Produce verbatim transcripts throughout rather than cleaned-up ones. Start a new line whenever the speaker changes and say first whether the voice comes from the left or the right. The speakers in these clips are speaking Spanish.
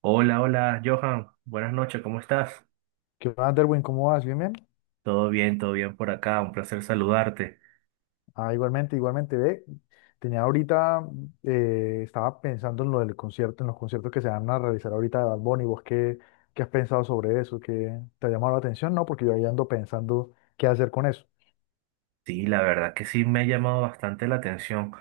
right: Hola, hola, Johan. Buenas noches, ¿cómo estás?
left: ¿Qué más, Derwin? ¿Cómo vas? ¿Bien, bien?
right: Todo bien, todo bien por acá. Un placer saludarte.
left: Ah, igualmente, igualmente, ve. Tenía ahorita, eh, estaba pensando en lo del concierto, en los conciertos que se van a realizar ahorita de Bad Bunny. ¿Vos qué, qué has pensado sobre eso? ¿Qué te ha llamado la atención? No, porque yo ahí ando pensando qué hacer con eso.
right: Sí, la verdad que sí me ha llamado bastante la atención.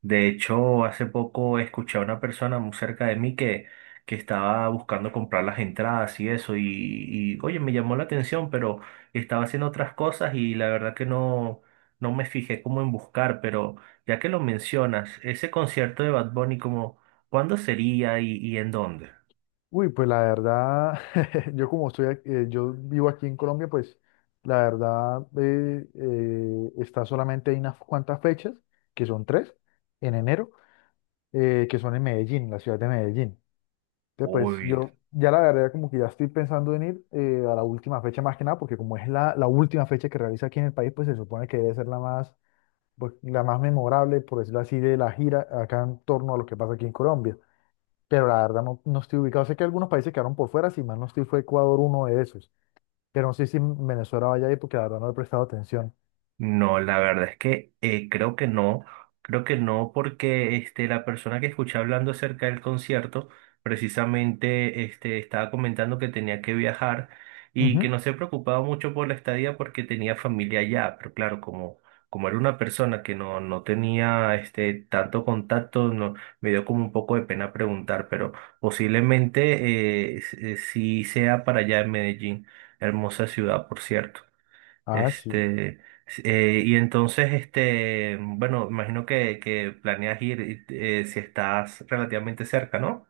right: De hecho, hace poco escuché a una persona muy cerca de mí que, que estaba buscando comprar las entradas y eso. Y, y, oye, me llamó la atención, pero estaba haciendo otras cosas y la verdad que no, no me fijé como en buscar. Pero ya que lo mencionas, ese concierto de Bad Bunny, como, ¿cuándo sería y, y en dónde?
left: Uy, pues la verdad, yo como estoy, ac- eh, yo vivo aquí en Colombia, pues la verdad eh, eh, está solamente hay unas cuantas fechas, que son tres, en enero, eh, que son en Medellín, la ciudad de Medellín. Que pues
right: Uy.
left: yo ya la verdad como que ya estoy pensando en ir eh, a la última fecha más que nada, porque como es la, la última fecha que realiza aquí en el país, pues se supone que debe ser la más, pues, la más memorable, por decirlo así, de la gira acá en torno a lo que pasa aquí en Colombia. Pero la verdad no, no estoy ubicado. Sé que algunos países quedaron por fuera, si mal no estoy, fue Ecuador uno de esos. Pero no sé si Venezuela vaya ahí porque la verdad no he prestado atención.
right: No, la verdad es que eh, creo que no, creo que no porque este, la persona que escuché hablando acerca del concierto precisamente este, estaba comentando que tenía que viajar y que
left: Ujú.
right: no se preocupaba mucho por la estadía porque tenía familia allá, pero claro, como, como era una persona que no, no tenía este, tanto contacto, no, me dio como un poco de pena preguntar, pero posiblemente eh, s- eh, sí sea para allá en Medellín, hermosa ciudad, por cierto.
left: Ah, sí.
right: Este, s- eh, y entonces, este, bueno, imagino que, que planeas ir y, eh, si estás relativamente cerca, ¿no?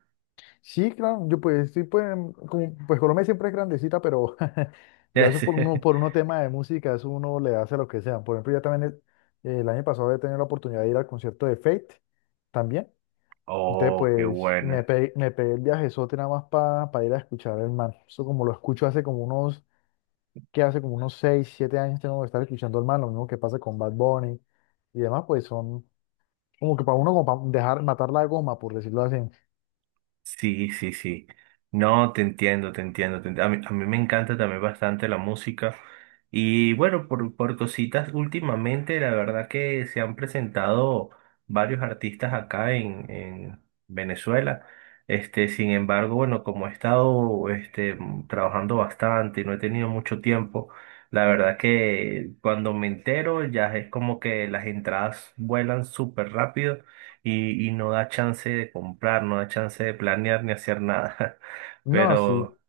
left: Sí, claro, yo pues sí, pues, como- pues Colombia siempre es grandecita, pero ya
right: Ya.
left: eso por uno, por uno tema de música, eso uno le hace lo que sea. Por ejemplo, ya también el, el año pasado he tenido la oportunidad de ir al concierto de Fate también. Entonces,
right: Oh, qué
left: pues me
right: bueno.
left: pegué, me pegué el viajezote nada más para ir a escuchar al man. Eso como lo escucho hace como unos, que hace como unos seis siete años tengo que estar escuchando al man, lo mismo que pasa con Bad Bunny y demás, pues son como que para uno como para dejar matar la goma, por decirlo así.
right: Sí, sí, sí. No, te entiendo, te entiendo. te ent- A mí, a mí me encanta también bastante la música. Y bueno, por, por cositas, últimamente la verdad que se han presentado varios artistas acá en, en Venezuela. Este, sin embargo, bueno, como he estado este, mm, trabajando bastante y no he tenido mucho tiempo, la verdad que cuando me entero ya es como que las entradas vuelan súper rápido y, y no da chance de comprar, no da chance de planear ni hacer nada.
left: No, sí.
right: Pero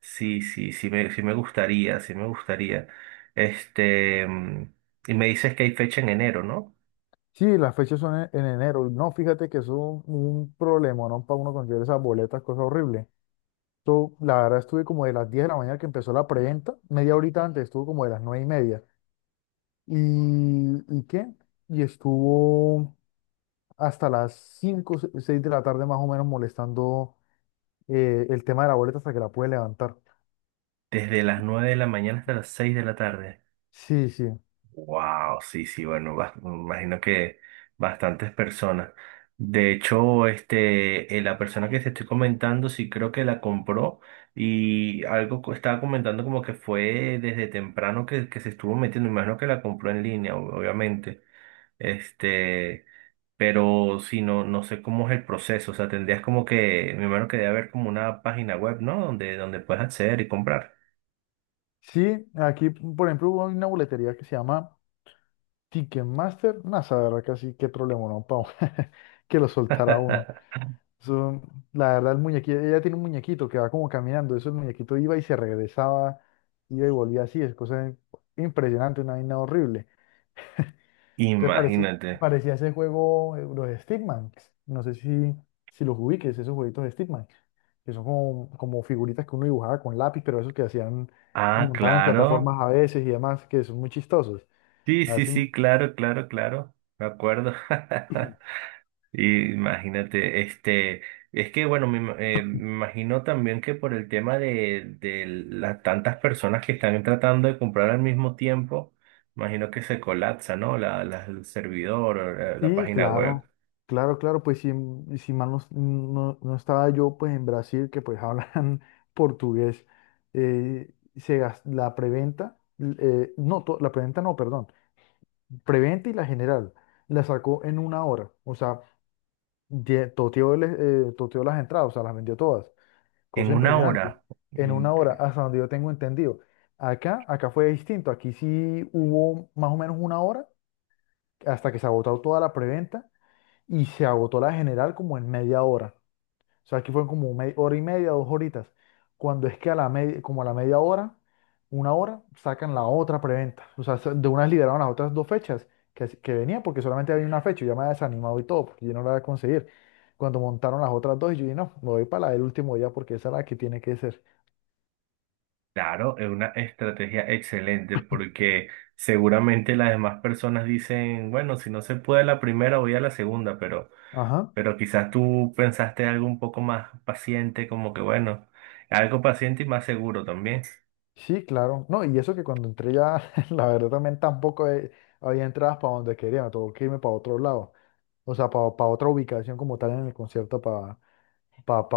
right: sí, sí, sí me, sí me gustaría, sí me gustaría. Este, mm, y me dices que hay fecha en enero, ¿no?
left: Sí, las fechas son en, en enero. No, fíjate que eso es un, un problema, ¿no? Para uno conseguir esas boletas, cosa horrible. Yo, la verdad, estuve como de las diez de la mañana que empezó la preventa, media horita antes, estuvo como de las nueve y media. ¿Y, y qué? Y estuvo hasta las cinco, seis de la tarde más o menos molestando eh, el tema de la boleta hasta que la pude levantar.
right: Desde las nueve de la mañana hasta las seis de la tarde.
left: Sí, sí.
right: Wow, sí, sí, bueno, bas- me imagino que bastantes personas. De hecho, este, eh, la persona que te estoy comentando, sí creo que la compró y algo co- estaba comentando como que fue desde temprano que, que se estuvo metiendo. Me imagino que la compró en línea, ob- obviamente. Este, pero si no, no sé cómo es el proceso. O sea, tendrías como que, me imagino que debe haber como una página web, ¿no? Donde, donde puedes acceder y comprar.
left: Sí, aquí, por ejemplo, hubo una boletería que se llama Ticketmaster. No, esa verdad, casi qué problema, ¿no? Para que lo soltara uno. Eso, la verdad, el muñequito, ella tiene un muñequito que va como caminando. Eso el muñequito iba y se regresaba, iba y volvía así. Es cosa impresionante, una vaina horrible. Entonces parecía,
right: Imagínate.
left: parecía ese juego, eh, los Stickman. No sé si, si los ubiques, esos jueguitos de Stickman, que son como, como figuritas que uno dibujaba con lápiz, pero esos que hacían, eh,
right: Ah,
left: montaban en
right: claro.
left: plataformas a veces y demás, que son muy chistosos.
right: Sí, sí,
left: Así,
right: sí, claro, claro, claro, me acuerdo. Y imagínate, este, es que bueno, me, ima- eh, me imagino también que por el tema de, de las tantas personas que están tratando de comprar al mismo tiempo, imagino que se colapsa, ¿no? La, la- el servidor, o la, la
left: sí,
right: página web.
left: claro, claro, claro, pues si, mm, si mal no, no- no estaba yo pues en Brasil, que pues hablan portugués, eh, se gas- la preventa, eh, no, to- la preventa no, perdón, preventa y la general, la sacó en una hora, o sea, ye- toteó, el, eh, toteó las entradas, o sea, las vendió todas, cosa
right: En una
left: impresionante,
right: hora,
left: en una hora,
right: incre-
left: hasta donde yo tengo entendido. Acá, acá fue distinto, aquí sí hubo más o menos una hora hasta que se agotó toda la preventa y se agotó la general como en media hora. O sea, aquí fueron como media, hora y media, dos horitas. Cuando es que a la media, como a la media hora, una hora, sacan la otra preventa. O sea, se- de unas liberaron las otras dos fechas que, as- que venía porque solamente había una fecha. Yo me había desanimado y todo, porque yo no la iba a conseguir. Cuando montaron las otras dos, yo dije, no, me voy para la del último día porque esa es la que tiene que ser.
right: claro, es una estrategia excelente porque seguramente las demás personas dicen, bueno, si no se puede la primera, voy a la segunda, pero...
left: Ajá,
right: Pero quizás tú pensaste algo un poco más paciente, como que bueno, algo paciente y más seguro también.
left: sí, claro. No, y eso que cuando entré ya, la verdad también tampoco eh, había entradas para donde quería, me tuvo que irme para otro lado. O sea, para otra ubicación como tal en el concierto, para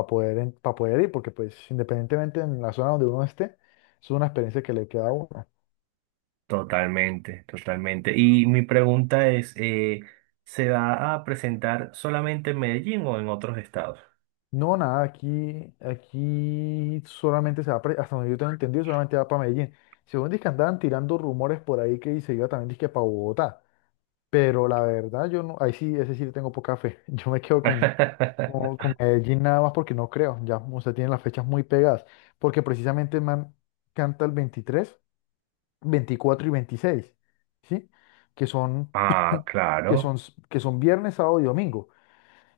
left: poder, en- pa poder ir, porque pues independientemente en la zona donde uno esté, es una experiencia que le queda a uno.
right: Totalmente, totalmente. Y mi pregunta es, eh, ¿se va a presentar solamente en Medellín o en otros estados?
left: No, nada, aquí, aquí solamente se va, pre- hasta donde yo tengo entendido, solamente va para Medellín. Según dice que andaban tirando rumores por ahí que se iba también disque para Bogotá, pero la verdad yo no, ahí sí, ese sí le tengo poca fe. Yo me quedo con, con, con Medellín nada más porque no creo, ya, o sea, tienen las fechas muy pegadas, porque precisamente el man canta el veintitrés veinticuatro y veintiséis, ¿sí? Que son,
right: Ah,
left: que
right: claro.
left: son, que son viernes, sábado y domingo.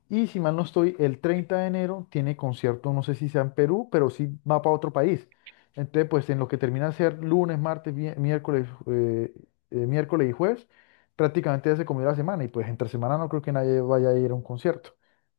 left: Y si mal no estoy, el treinta de enero tiene concierto, no sé si sea en Perú, pero sí va para otro país. Entonces, pues en lo que termina de ser lunes, martes, mi- miércoles, eh, eh, miércoles y jueves, prácticamente ya se comió la semana. Y pues entre semana no creo que nadie vaya a ir a un concierto.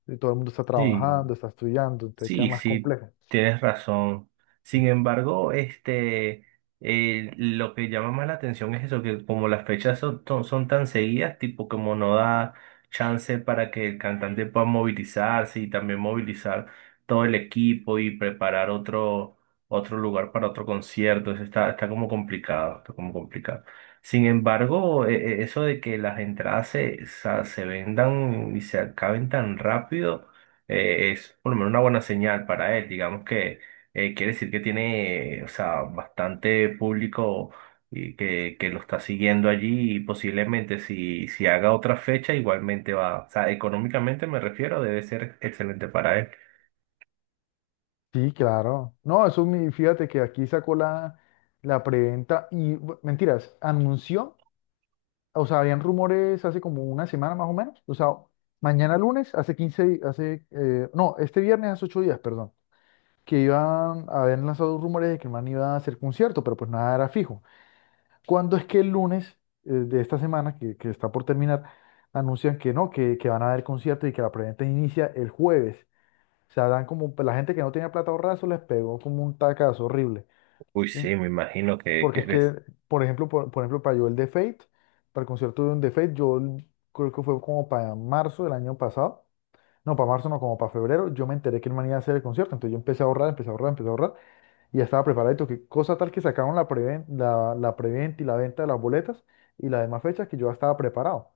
left: Eh, Todo el mundo está
right: Sí,
left: trabajando, está estudiando, entonces queda
right: sí,
left: más
right: sí,
left: complejo.
right: tienes razón. Sin embargo, este, eh, lo que llama más la atención es eso, que como las fechas son, son- son tan seguidas, tipo como no da chance para que el cantante pueda movilizarse y también movilizar todo el equipo y preparar otro, otro lugar para otro concierto. Eso está, está como complicado, está como complicado. Sin embargo, e- e- eso de que las entradas se, sa- se vendan y se acaben tan rápido eh, es por lo menos una buena señal para él. Digamos que eh, quiere decir que tiene, eh, o sea, bastante público y que, que lo está siguiendo allí y posiblemente si, si haga otra fecha igualmente va, o sea, económicamente me refiero, debe ser excelente para él.
left: Sí, claro. No, eso mi, fíjate que aquí sacó la, la preventa y bu- mentiras, anunció, o sea, habían rumores hace como una semana más o menos, o sea, mañana lunes, hace quince, di- hace, eh, no, este viernes hace ocho días, perdón, que iban, habían lanzado rumores de que el man iba a hacer concierto, pero pues nada era fijo. ¿Cuándo es que el lunes eh, de esta semana, que, que está por terminar, anuncian que no, que, que van a haber concierto y que la preventa inicia el jueves? O sea, dan como, un- la gente que no tenía plata ahorrada, eso les pegó como un tacazo horrible,
right: Uy,
left: ¿sí?
right: sí, me imagino que,
left: Porque
right: que
left: es
right: debe
left: que, por ejemplo, por, por ejemplo, para yo el de Fate, para el concierto de un de Fate, yo creo que fue como para marzo del año pasado, no, para marzo no, como para febrero, yo me enteré que el man iba a hacer el concierto, entonces yo empecé a ahorrar, empecé a ahorrar, empecé a ahorrar, y ya estaba preparado, que cosa tal que sacaron la preventa, la, la preventa y la venta de las boletas y las demás fechas que yo ya estaba preparado.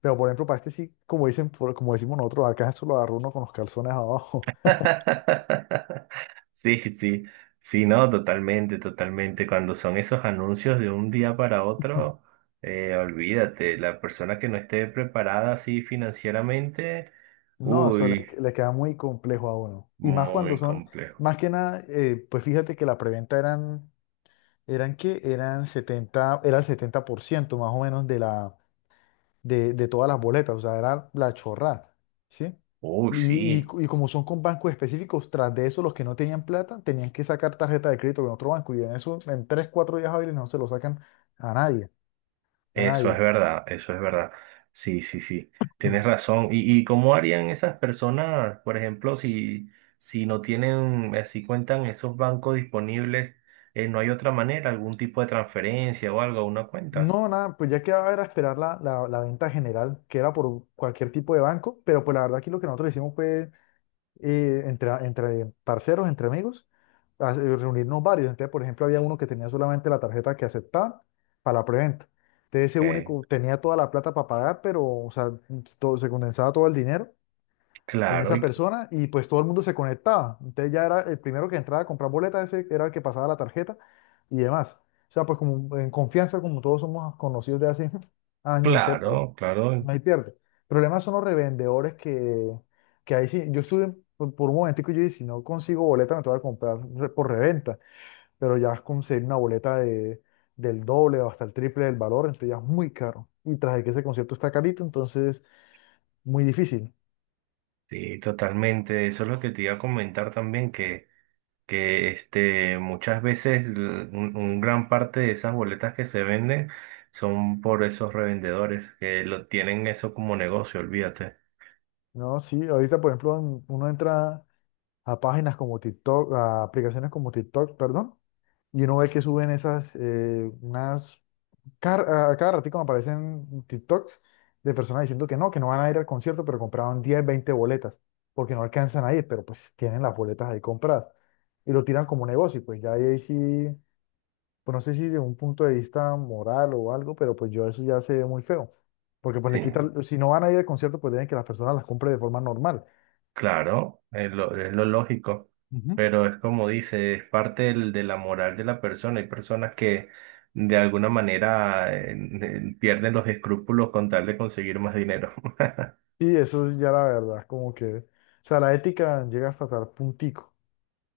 left: Pero, por ejemplo, para este sí, como dicen, por- como decimos nosotros, acá eso lo agarró uno con los calzones abajo.
right: sí, sí, sí, no, totalmente, totalmente. Cuando son esos anuncios de un día para otro, eh, olvídate, la persona que no esté preparada así financieramente,
left: No, eso le,
right: uy,
left: le queda muy complejo a uno. Y más cuando
right: muy
left: son,
right: complejo.
left: más que nada, eh, pues fíjate que la preventa eran, eran que eran setenta era el setenta por ciento más o menos de la, de, de todas las boletas, o sea, era la chorrada, ¿sí?
right: Uy,
left: Y, y,
right: sí.
left: y como son con bancos específicos, tras de eso los que no tenían plata tenían que sacar tarjeta de crédito con otro banco y en eso, en tres cuatro días hábiles no se lo sacan a nadie, a
right: Eso
left: nadie.
right: es verdad, eso es verdad. Sí, sí, sí, tienes razón. ¿Y, y cómo harían esas personas, por ejemplo, si, si no tienen, eh, si cuentan esos bancos disponibles, eh, no hay otra manera, algún tipo de transferencia o algo a una cuenta?
left: No, nada, pues ya quedaba era esperar la, la, la venta general, que era por cualquier tipo de banco, pero pues la verdad aquí lo que nosotros hicimos fue eh, entre, entre parceros, entre amigos, a- eh, reunirnos varios. Entonces, por ejemplo, había uno que tenía solamente la tarjeta que aceptaba para la preventa. Entonces, ese
right: Ok,
left: único tenía toda la plata para pagar, pero, o sea, todo, se condensaba todo el dinero en
right: claro,
left: esa
right: y,
left: persona y pues todo el mundo se conectaba. Entonces ya era el primero que entraba a comprar boletas, ese era el que pasaba la tarjeta y demás. O sea, pues como en confianza, como todos somos conocidos de hace años, entonces pues
right: claro, claro,
left: no hay pierde. Problemas son los revendedores que, que ahí sí, yo estuve por, por un momentico y yo dije, si no consigo boleta me tengo que comprar re- por reventa, pero ya conseguir una boleta de, del doble o hasta el triple del valor, entonces ya es muy caro. Y tras de que ese concierto está carito, entonces muy difícil.
right: sí, totalmente. Eso es lo que te iba a comentar también, que... que este, muchas veces l- un, un gran parte de esas boletas que se venden son por esos revendedores que lo tienen eso como negocio, olvídate.
left: No, sí, ahorita por ejemplo en- uno entra a páginas como TikTok, a aplicaciones como TikTok, perdón, y uno ve que suben esas, eh, unas, car- a cada ratito me aparecen TikToks de personas diciendo que no, que no, van a ir al concierto, pero compraron diez veinte boletas, porque no alcanzan a ir, pero pues tienen las boletas ahí compradas, y lo tiran como negocio, y pues ya ahí sí, pues no sé si de un punto de vista moral o algo, pero pues yo eso ya se ve muy feo, porque pues le
right: Sí,
left: quitan, si no van a ir al concierto, pues deben que las personas las compren de forma normal.
right: claro, es lo, es lo lógico,
left: Ujú.
right: pero es como dice, es parte del- de la moral de la persona. Hay personas que de alguna manera eh, eh, pierden los escrúpulos con tal de conseguir más dinero.
left: Y eso es ya la verdad, como que, o sea, la ética llega hasta tal puntico.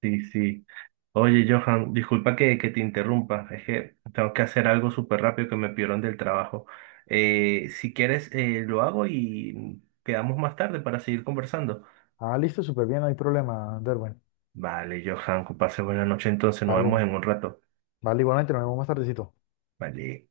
right: Sí, sí. Oye, Johan, disculpa que, que te interrumpa, es que tengo que hacer algo súper rápido que me pidieron del trabajo. Eh, si quieres, eh, lo hago y quedamos más tarde para seguir conversando.
left: Ah, listo, súper bien, no hay problema, Derwen.
right: Vale, Johan, que pase buena noche entonces, nos vemos
left: Vale,
right: en un rato.
left: vale, igualmente, nos vemos más tardecito.
right: Vale.